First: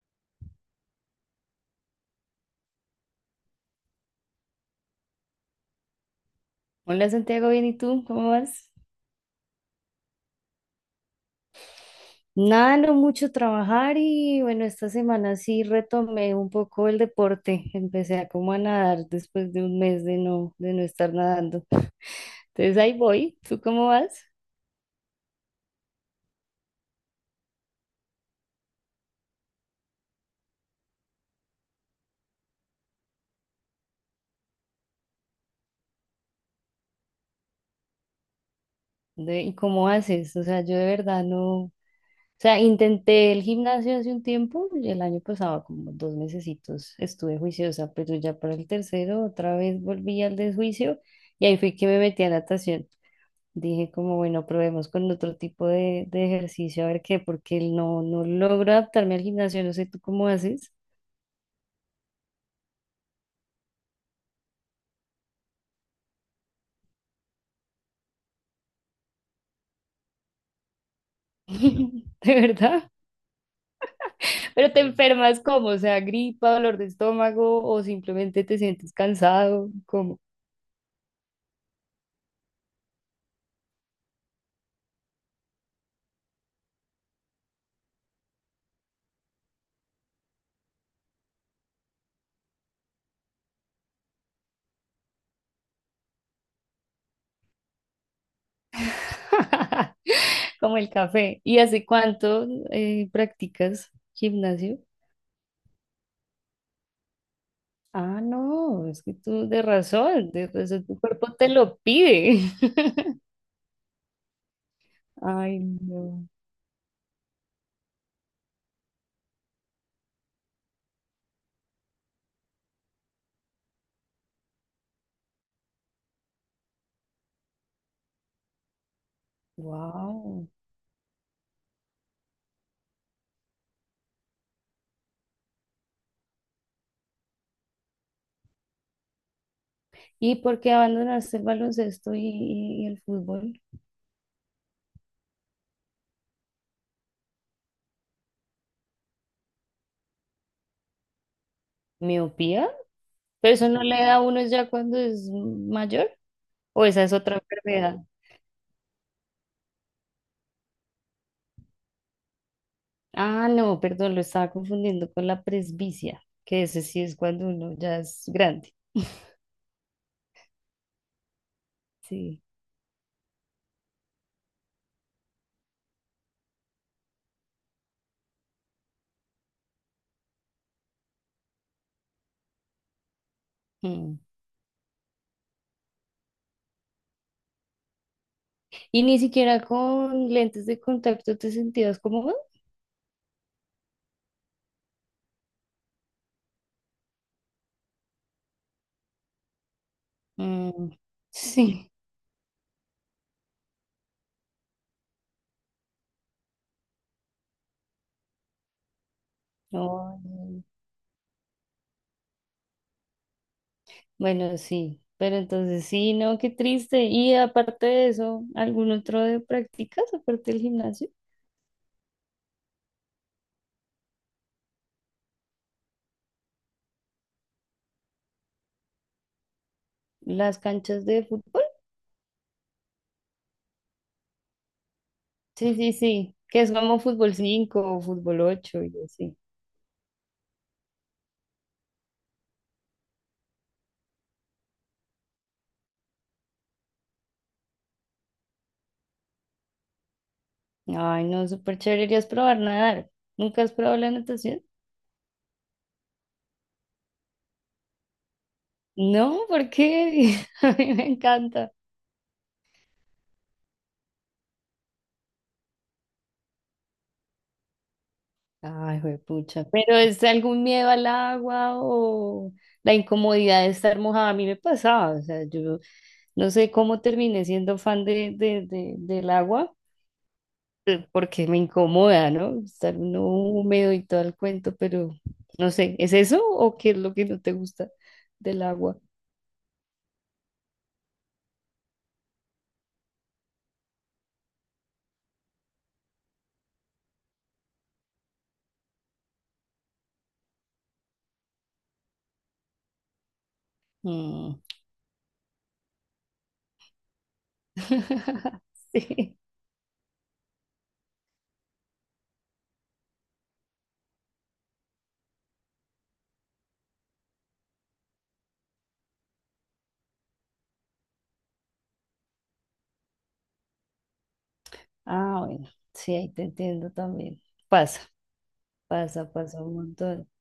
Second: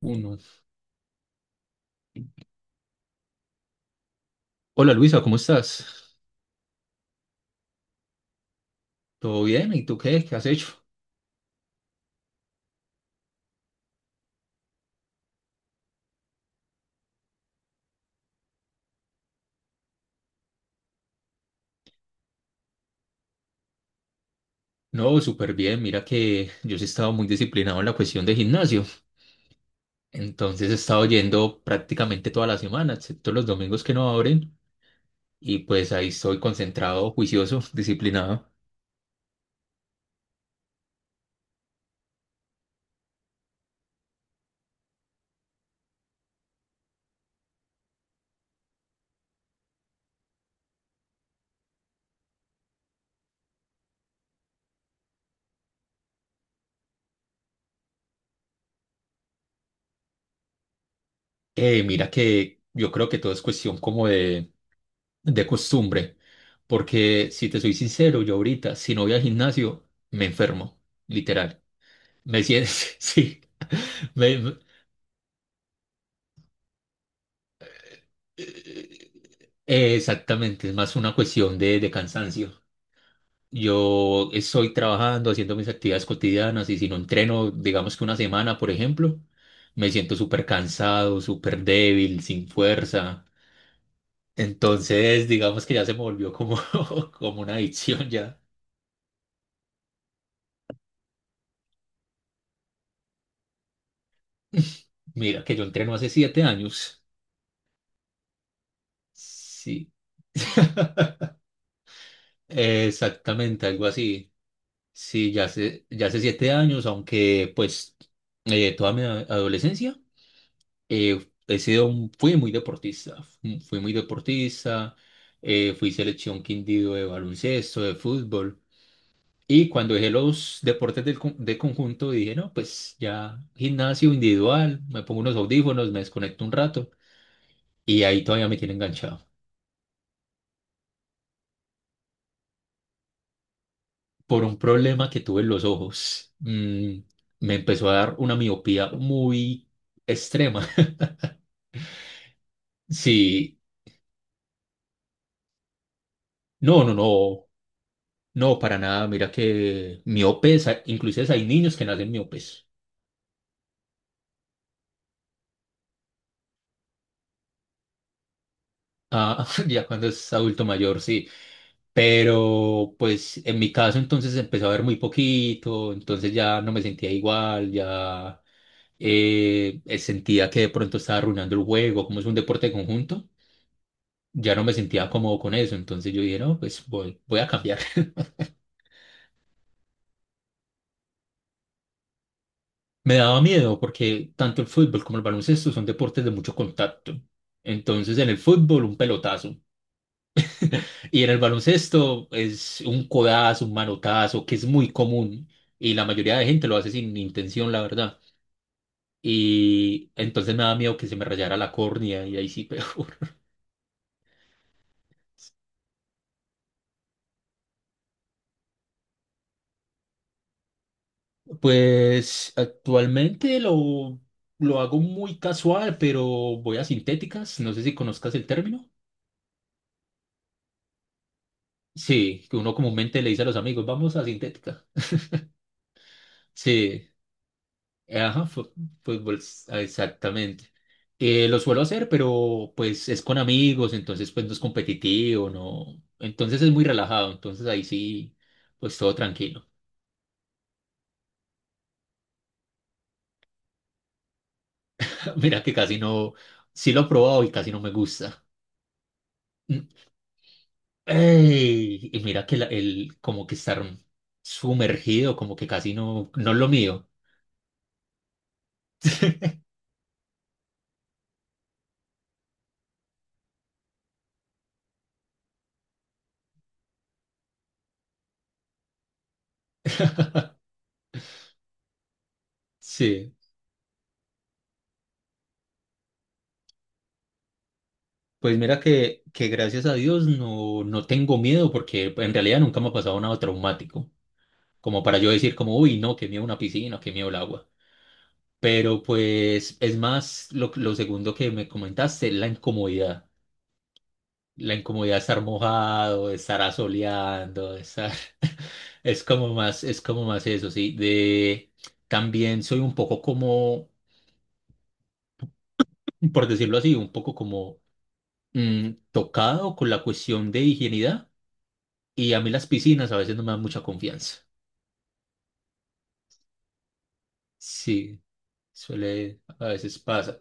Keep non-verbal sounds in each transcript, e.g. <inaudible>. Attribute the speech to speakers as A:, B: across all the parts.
A: Uno. Hola Luisa, ¿cómo estás?
B: Hola Santiago, bien, ¿y tú? ¿Cómo vas?
A: ¿Todo bien? ¿Y tú qué? ¿Qué has hecho?
B: Nada, no mucho trabajar y bueno, esta semana sí retomé un poco el deporte. Empecé a como a nadar después de un mes de no estar nadando. Entonces ahí voy. ¿Tú cómo vas?
A: No, súper bien. Mira que yo sí he estado muy disciplinado en la cuestión de gimnasio. Entonces he estado yendo prácticamente toda la semana, excepto los domingos que no abren. Y pues ahí estoy concentrado, juicioso, <laughs> disciplinado.
B: ¿Y cómo haces? O sea, yo de verdad no. O sea, intenté el gimnasio hace un tiempo, y el año pasado como 2 mesecitos estuve juiciosa, pero ya para el tercero otra vez volví al desjuicio y ahí fue que me metí a natación. Dije como, bueno, probemos con otro tipo de ejercicio, a ver qué, porque no logro adaptarme al gimnasio, no sé tú cómo haces.
A: Mira que yo creo que todo es cuestión como de costumbre. Porque si te soy sincero, yo ahorita, si no voy al gimnasio, me enfermo, literal.
B: <laughs> De
A: Me siento,
B: verdad.
A: <laughs> sí. Me,
B: Pero te Pues, enfermas como, o sea, gripa, dolor de estómago o simplemente te sientes cansado, como.
A: Exactamente, es más una cuestión de cansancio. Yo estoy trabajando, haciendo mis actividades cotidianas y si no entreno, digamos que una semana, por ejemplo, me siento súper cansado, súper débil, sin fuerza. Entonces, digamos que ya se me volvió como, <laughs> como una adicción ya.
B: <laughs> Como el café. ¿Y hace cuánto practicas gimnasio?
A: Mira, que yo entreno hace 7 años.
B: Ah, no, es que tú
A: Sí,
B: de razón, tu cuerpo te lo pide. <laughs>
A: exactamente, algo así. Sí, ya
B: Ay,
A: hace, ya hace
B: no.
A: 7 años, aunque pues toda mi adolescencia. He sido, fui muy deportista, fui selección Quindío de baloncesto, de fútbol, y cuando dejé
B: Wow.
A: los deportes de conjunto dije, no, pues ya gimnasio individual, me pongo unos audífonos, me desconecto un rato, y ahí todavía me tiene enganchado.
B: ¿Y por qué abandonaste el baloncesto y el fútbol?
A: Por un problema que tuve en los ojos, me empezó a dar una miopía muy extrema. <laughs>
B: ¿Miopía? ¿Pero
A: Sí,
B: eso no le da a uno ya cuando es mayor?
A: no,
B: ¿O
A: no,
B: esa es otra
A: no.
B: enfermedad?
A: No, para nada. Mira que miopes, inclusive hay niños que nacen miopes.
B: Ah, no, perdón, lo estaba confundiendo con la presbicia, que ese sí es cuando uno ya es grande.
A: Ah, <laughs> ya cuando es adulto mayor, sí.
B: Sí.
A: Pero pues en mi caso entonces empezó a ver muy poquito, entonces ya no me sentía igual, ya sentía que de pronto estaba arruinando el juego, como es un deporte de conjunto,
B: Mm.
A: ya no me sentía cómodo con eso, entonces yo dije, no, pues voy, a cambiar. <laughs>
B: ¿Y ni siquiera con lentes de contacto te sentías cómodo?
A: Me daba miedo porque tanto el fútbol como el baloncesto son deportes de mucho contacto. Entonces en el fútbol un pelotazo. <laughs>
B: Mm,
A: Y en el
B: sí.
A: baloncesto es un codazo, un manotazo, que es muy común y la mayoría de gente lo hace sin intención, la verdad. Y
B: No,
A: entonces me
B: no.
A: da miedo que se me rayara la córnea y ahí sí peor. <laughs>
B: Bueno, sí. Pero entonces sí, no, qué triste. Y aparte de eso, ¿algún otro de prácticas aparte del gimnasio?
A: Pues actualmente lo hago muy casual, pero voy a sintéticas, no sé si conozcas el término.
B: Las canchas de fútbol.
A: Sí, que uno comúnmente le dice a los amigos, vamos a sintética.
B: Sí, sí, sí. Que es como
A: Sí.
B: fútbol 5, o fútbol
A: Ajá,
B: 8 y así.
A: fútbol, ah, exactamente. Lo suelo hacer, pero pues es con amigos, entonces pues no es competitivo, no. Entonces es muy relajado, entonces ahí sí, pues todo tranquilo.
B: Ay, no, súper chévere. Deberías probar nadar. ¿Nunca has probado la natación?
A: <laughs> Mira que casi no, sí lo he probado y casi no me gusta.
B: No,
A: <clears throat>
B: ¿por
A: Mm,
B: qué? <laughs> A mí me encanta.
A: ey, y mira que el como que estar sumergido, como que casi no, no es lo mío.
B: Ay,
A: <laughs>
B: pucha. Pero es algún miedo al agua o la incomodidad de estar mojada. A mí me pasaba. O sea, yo no sé cómo terminé siendo fan del agua. Porque me incomoda, ¿no? Estar uno
A: Sí,
B: húmedo y todo el cuento, pero no sé, ¿es eso o qué es lo que no te gusta
A: pues
B: del
A: mira
B: agua?
A: que gracias a Dios no, no tengo miedo porque en realidad nunca me ha pasado nada traumático. Como para yo decir como, uy, no, qué miedo una piscina, qué miedo el agua. Pero pues es más lo segundo que me comentaste, la incomodidad.
B: Mm.
A: La incomodidad de estar mojado, de estar asoleando, de estar.
B: <laughs>
A: <laughs>
B: Sí.
A: Es como más eso, sí. De. También soy un poco como, por decirlo así, un poco como tocado con la cuestión de higienidad. Y a mí las piscinas a veces no me dan mucha confianza.
B: Ah, bueno, sí, ahí te entiendo también. Pasa,
A: Sí,
B: pasa,
A: suele,
B: pasa
A: a
B: un
A: veces
B: montón.
A: pasa.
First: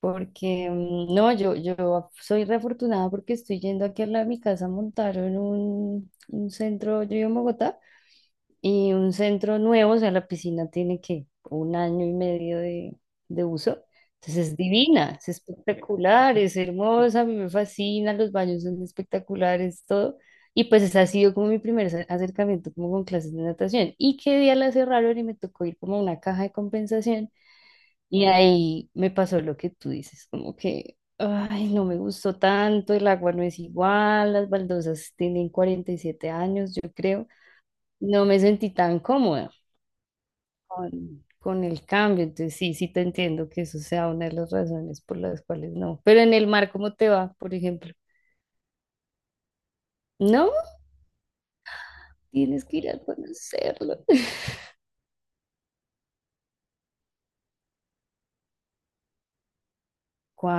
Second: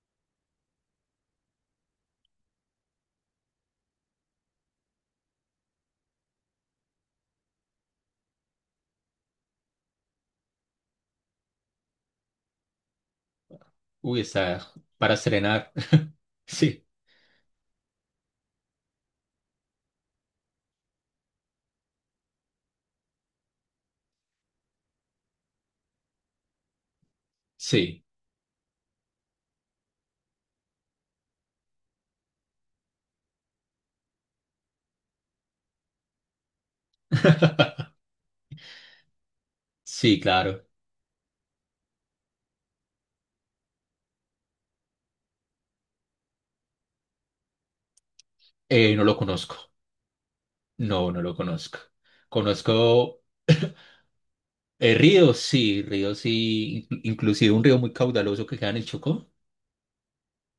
B: Porque no, yo soy re afortunada porque estoy yendo aquí al lado de mi casa, montaron un centro, yo vivo en Bogotá. Y un centro nuevo, o sea, la piscina tiene que un año y medio de uso.
A: Uy,
B: Entonces es
A: esa
B: divina,
A: para
B: es
A: estrenar. <laughs>
B: espectacular, es
A: Sí,
B: hermosa, a mí me fascina, los baños son espectaculares, todo. Y pues ese ha sido como mi primer acercamiento como con clases de natación. Y qué día la cerraron y me tocó ir como a una caja de compensación.
A: sí.
B: Y ahí me pasó lo que tú dices, como que, ay, no me gustó tanto, el agua no es igual, las baldosas tienen 47 años, yo creo.
A: <laughs>
B: No me sentí tan cómoda
A: Sí, claro.
B: con el cambio. Entonces, sí, sí te entiendo que eso sea una de las razones por las cuales no. Pero en el mar, ¿cómo te va, por ejemplo?
A: No lo conozco.
B: No,
A: No, no lo conozco.
B: tienes que ir a
A: Conozco
B: conocerlo. <laughs>
A: ríos, sí, ríos, sí. Inclusive un río muy caudaloso que queda en el Chocó.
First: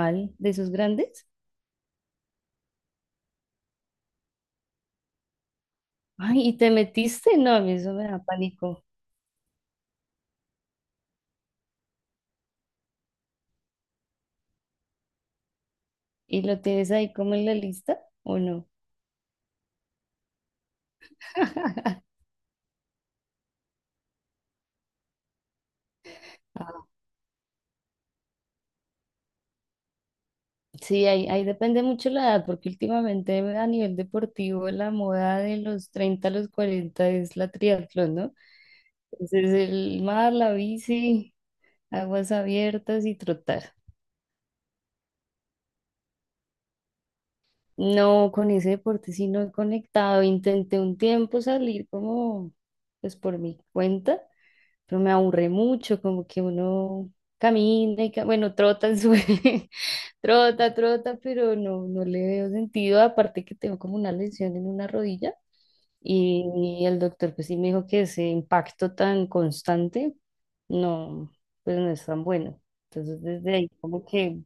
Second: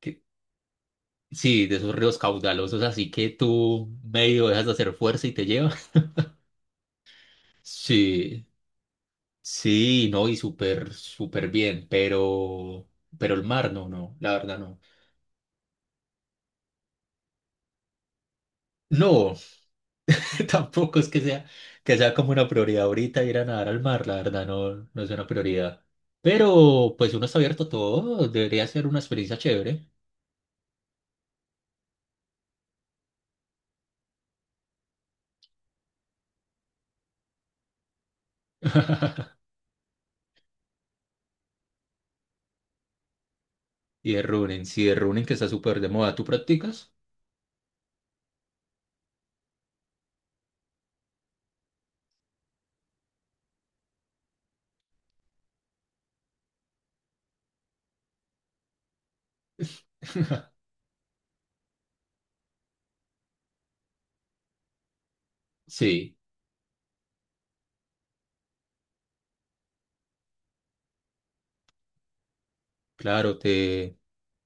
A: que-
B: de esos grandes?
A: sí, de esos ríos caudalosos, así que tú medio dejas de hacer fuerza y te lleva. <laughs>
B: Ay, ¿y te metiste? No, a mí eso me da
A: Sí,
B: pánico.
A: sí, no, y súper, súper bien, pero el mar, no, no, la verdad no.
B: ¿Y lo tienes ahí como en la lista o no?
A: No. <laughs> Tampoco es que sea, que
B: <laughs>
A: sea como una prioridad ahorita ir a nadar al mar, la verdad, no, no es una prioridad. Pero pues uno está abierto a todo, debería ser una experiencia chévere.
B: Sí, ahí depende mucho la edad, porque últimamente a nivel deportivo la moda de los 30 a los 40 es la triatlón, ¿no?
A: <laughs>
B: Entonces el mar, la bici, aguas abiertas y trotar.
A: Y de running, sí, de running que está súper de moda, ¿tú practicas?
B: No, con ese deporte sí no he conectado. Intenté un tiempo salir como, pues por mi cuenta, pero me aburre mucho, como que uno camina y, bueno, trota en su. <laughs>
A: <laughs>
B: Trota, trota, pero no le veo sentido. Aparte que tengo como una lesión en una rodilla
A: Sí,
B: y, y el doctor pues sí me dijo que ese impacto tan constante no, pues no es tan bueno. Entonces
A: claro,
B: desde ahí
A: te
B: como que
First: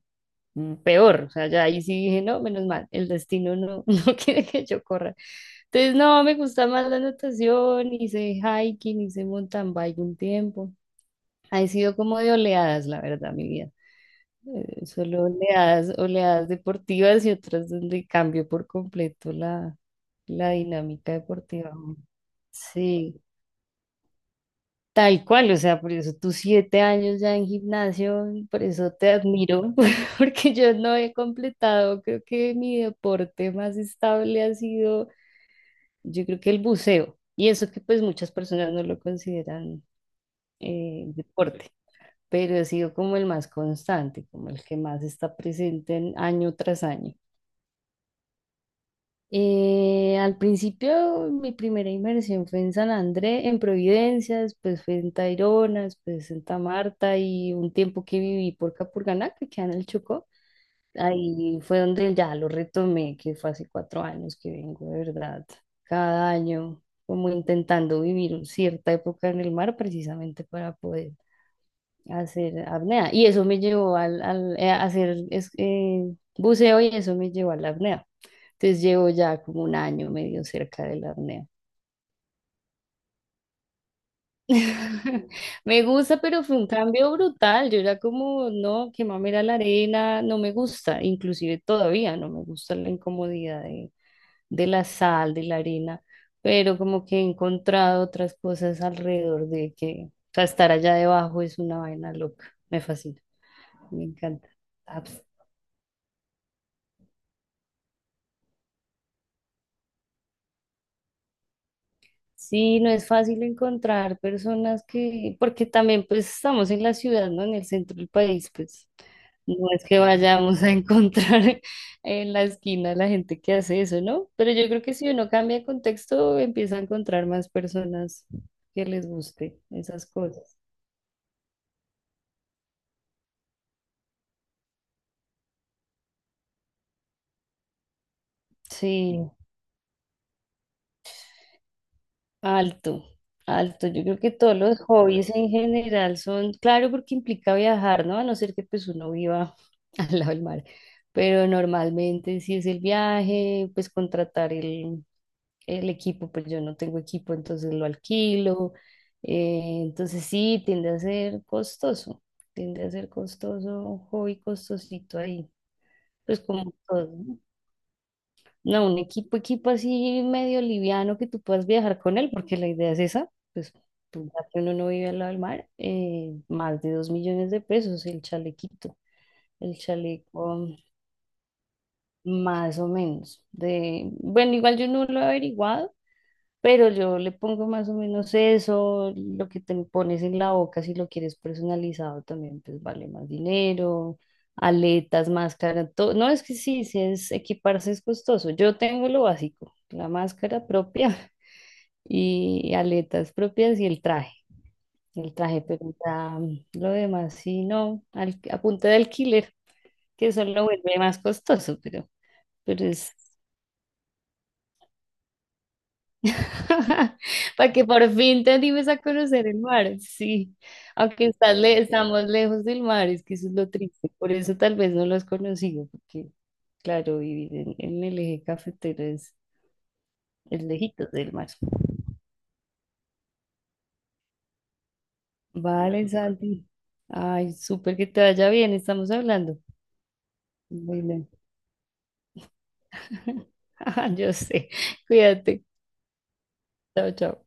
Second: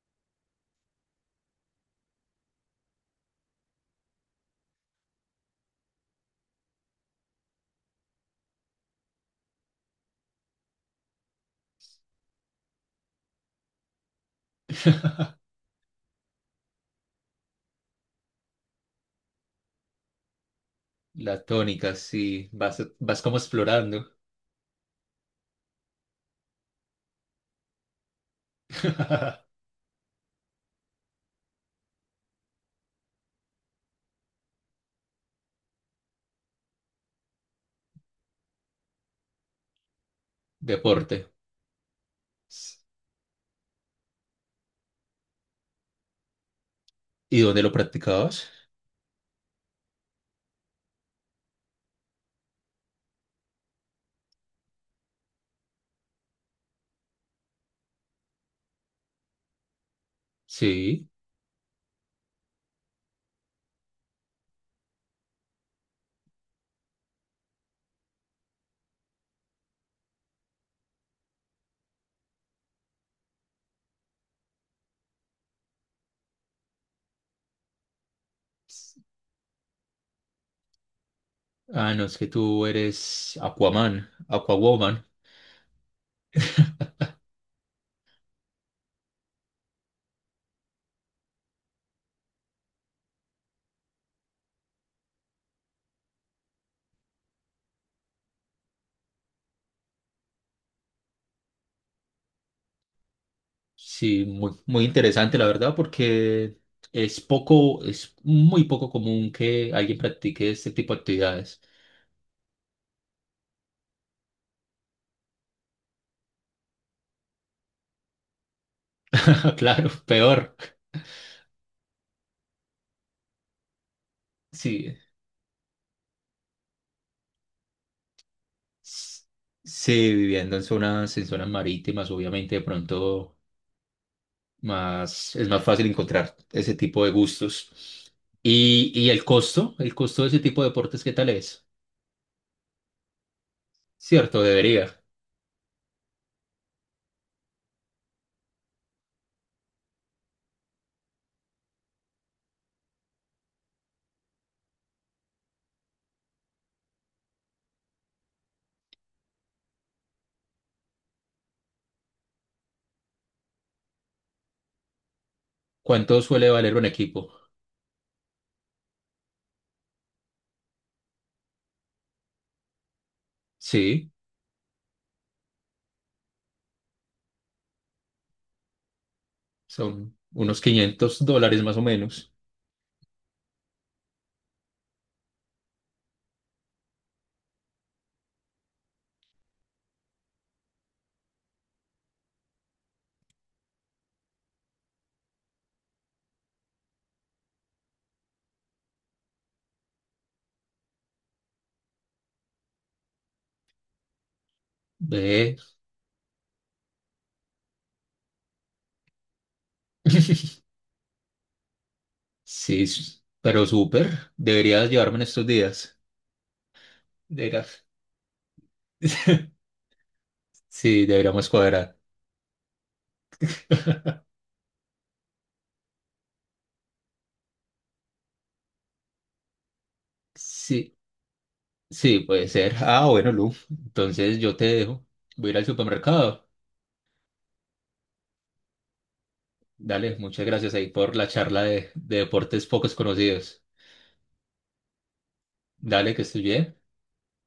B: peor. O sea, ya ahí sí dije, no, menos mal, el destino no, <laughs> no quiere que yo corra. Entonces, no, me gusta más la natación, hice hiking, hice mountain bike un tiempo. Ha sido como de oleadas, la verdad, mi vida. Solo oleadas, oleadas deportivas y otras donde cambio por completo la dinámica
A: la
B: deportiva.
A: tónica, sí, vas
B: Sí.
A: como explorando
B: Tal cual, o sea, por eso tus 7 años ya en gimnasio, por eso te admiro, <laughs> porque yo no he completado, creo que mi deporte más estable ha sido, yo creo que el buceo, y eso que pues muchas personas no lo consideran
A: deporte.
B: deporte, pero ha
A: S-
B: sido como el más constante, como el que más está presente en año tras año.
A: ¿Y dónde lo practicabas?
B: Al principio mi primera inversión fue en San Andrés, en Providencia, después fue en Tayrona, después en Santa Marta y un tiempo que viví por Capurganá, que queda en el Chocó.
A: Sí.
B: Ahí fue donde ya lo retomé, que fue hace 4 años que vengo, de verdad, cada año como intentando vivir cierta época en el mar precisamente para poder hacer apnea. Y eso me llevó a hacer buceo y eso me llevó a la apnea. Entonces
A: S-
B: llevo ya como un año medio cerca de la apnea.
A: Ah, no, es que tú eres Aquaman, Aquawoman.
B: <laughs> Me gusta, pero fue un cambio brutal. Yo era como, no, que mamera la arena, no me gusta, inclusive todavía no me gusta la incomodidad de la sal, de la arena, pero como que he encontrado otras cosas alrededor de que, o sea, estar allá debajo es una vaina loca, me fascina, me
A: Sí,
B: encanta.
A: muy, muy interesante, la verdad, porque es poco, es muy poco común que alguien practique este tipo de actividades.
B: Sí, no es fácil encontrar personas que, porque también pues estamos en la ciudad, ¿no? En el centro del país, pues
A: <laughs>
B: no es
A: Claro,
B: que
A: peor.
B: vayamos a encontrar <laughs> en la esquina la gente que hace eso, ¿no? Pero yo creo que
A: Sí,
B: si uno cambia de contexto, empieza a encontrar más personas que les
A: s-
B: guste esas
A: sí, viviendo
B: cosas.
A: en zonas, marítimas, obviamente, de pronto más, es más fácil encontrar ese tipo de gustos. Y el
B: Sí.
A: costo, el costo de ese tipo de deportes, ¿qué tal es?
B: Alto, alto. Yo creo que
A: Cierto,
B: todos los
A: debería.
B: hobbies en general son, claro, porque implica viajar, ¿no? A no ser que pues uno viva <laughs> al lado del mar. Pero normalmente si es el viaje, pues contratar el equipo, pues yo no tengo equipo, entonces lo alquilo. Entonces sí, tiende a ser costoso, tiende a ser costoso, un hobby costosito ahí,
A: ¿Cuánto
B: pues
A: suele
B: como
A: valer un
B: todo,
A: equipo?
B: ¿no? No, un equipo, equipo así medio liviano que tú puedas viajar con él, porque la idea es esa, pues
A: Sí,
B: tú, ya que uno no vive al lado del mar, más de 2 millones de pesos el chalequito, el
A: son unos
B: chaleco
A: $500 más o menos.
B: más o menos. Bueno, igual yo no lo he averiguado, pero yo le pongo más o menos eso, lo que te pones en la boca, si lo quieres personalizado también, pues vale más dinero, aletas, máscara, todo. No, es que sí, sí es equiparse es costoso. Yo tengo lo básico, la máscara propia <laughs> y aletas propias y el
A: Ve.
B: traje, pero ya lo demás sí, no, a punta de alquiler, que eso
A: <laughs>
B: lo vuelve más costoso, pero,
A: Sí,
B: pero es.
A: pero súper. Deberías llevarme en estos días.
B: <laughs> Para que
A: Deberías.
B: por fin te animes a conocer el
A: <laughs>
B: mar, sí.
A: Sí,
B: Aunque
A: deberíamos cuadrar.
B: estamos lejos del mar, es que eso es lo triste.
A: <laughs>
B: Por eso tal vez no lo has conocido, porque claro, vivir en el eje cafetero es,
A: Sí,
B: lejitos del mar.
A: sí, puede ser. Ah, bueno, Lu. Entonces yo te dejo. Voy a ir al
B: Vale,
A: supermercado.
B: Santi. Ay, súper que te vaya bien, estamos hablando.
A: Dale, muchas gracias ahí por la
B: Bueno,
A: charla de deportes pocos conocidos.
B: <laughs> yo sé. Cuídate.
A: Dale, que estés bien.
B: Chao, chao.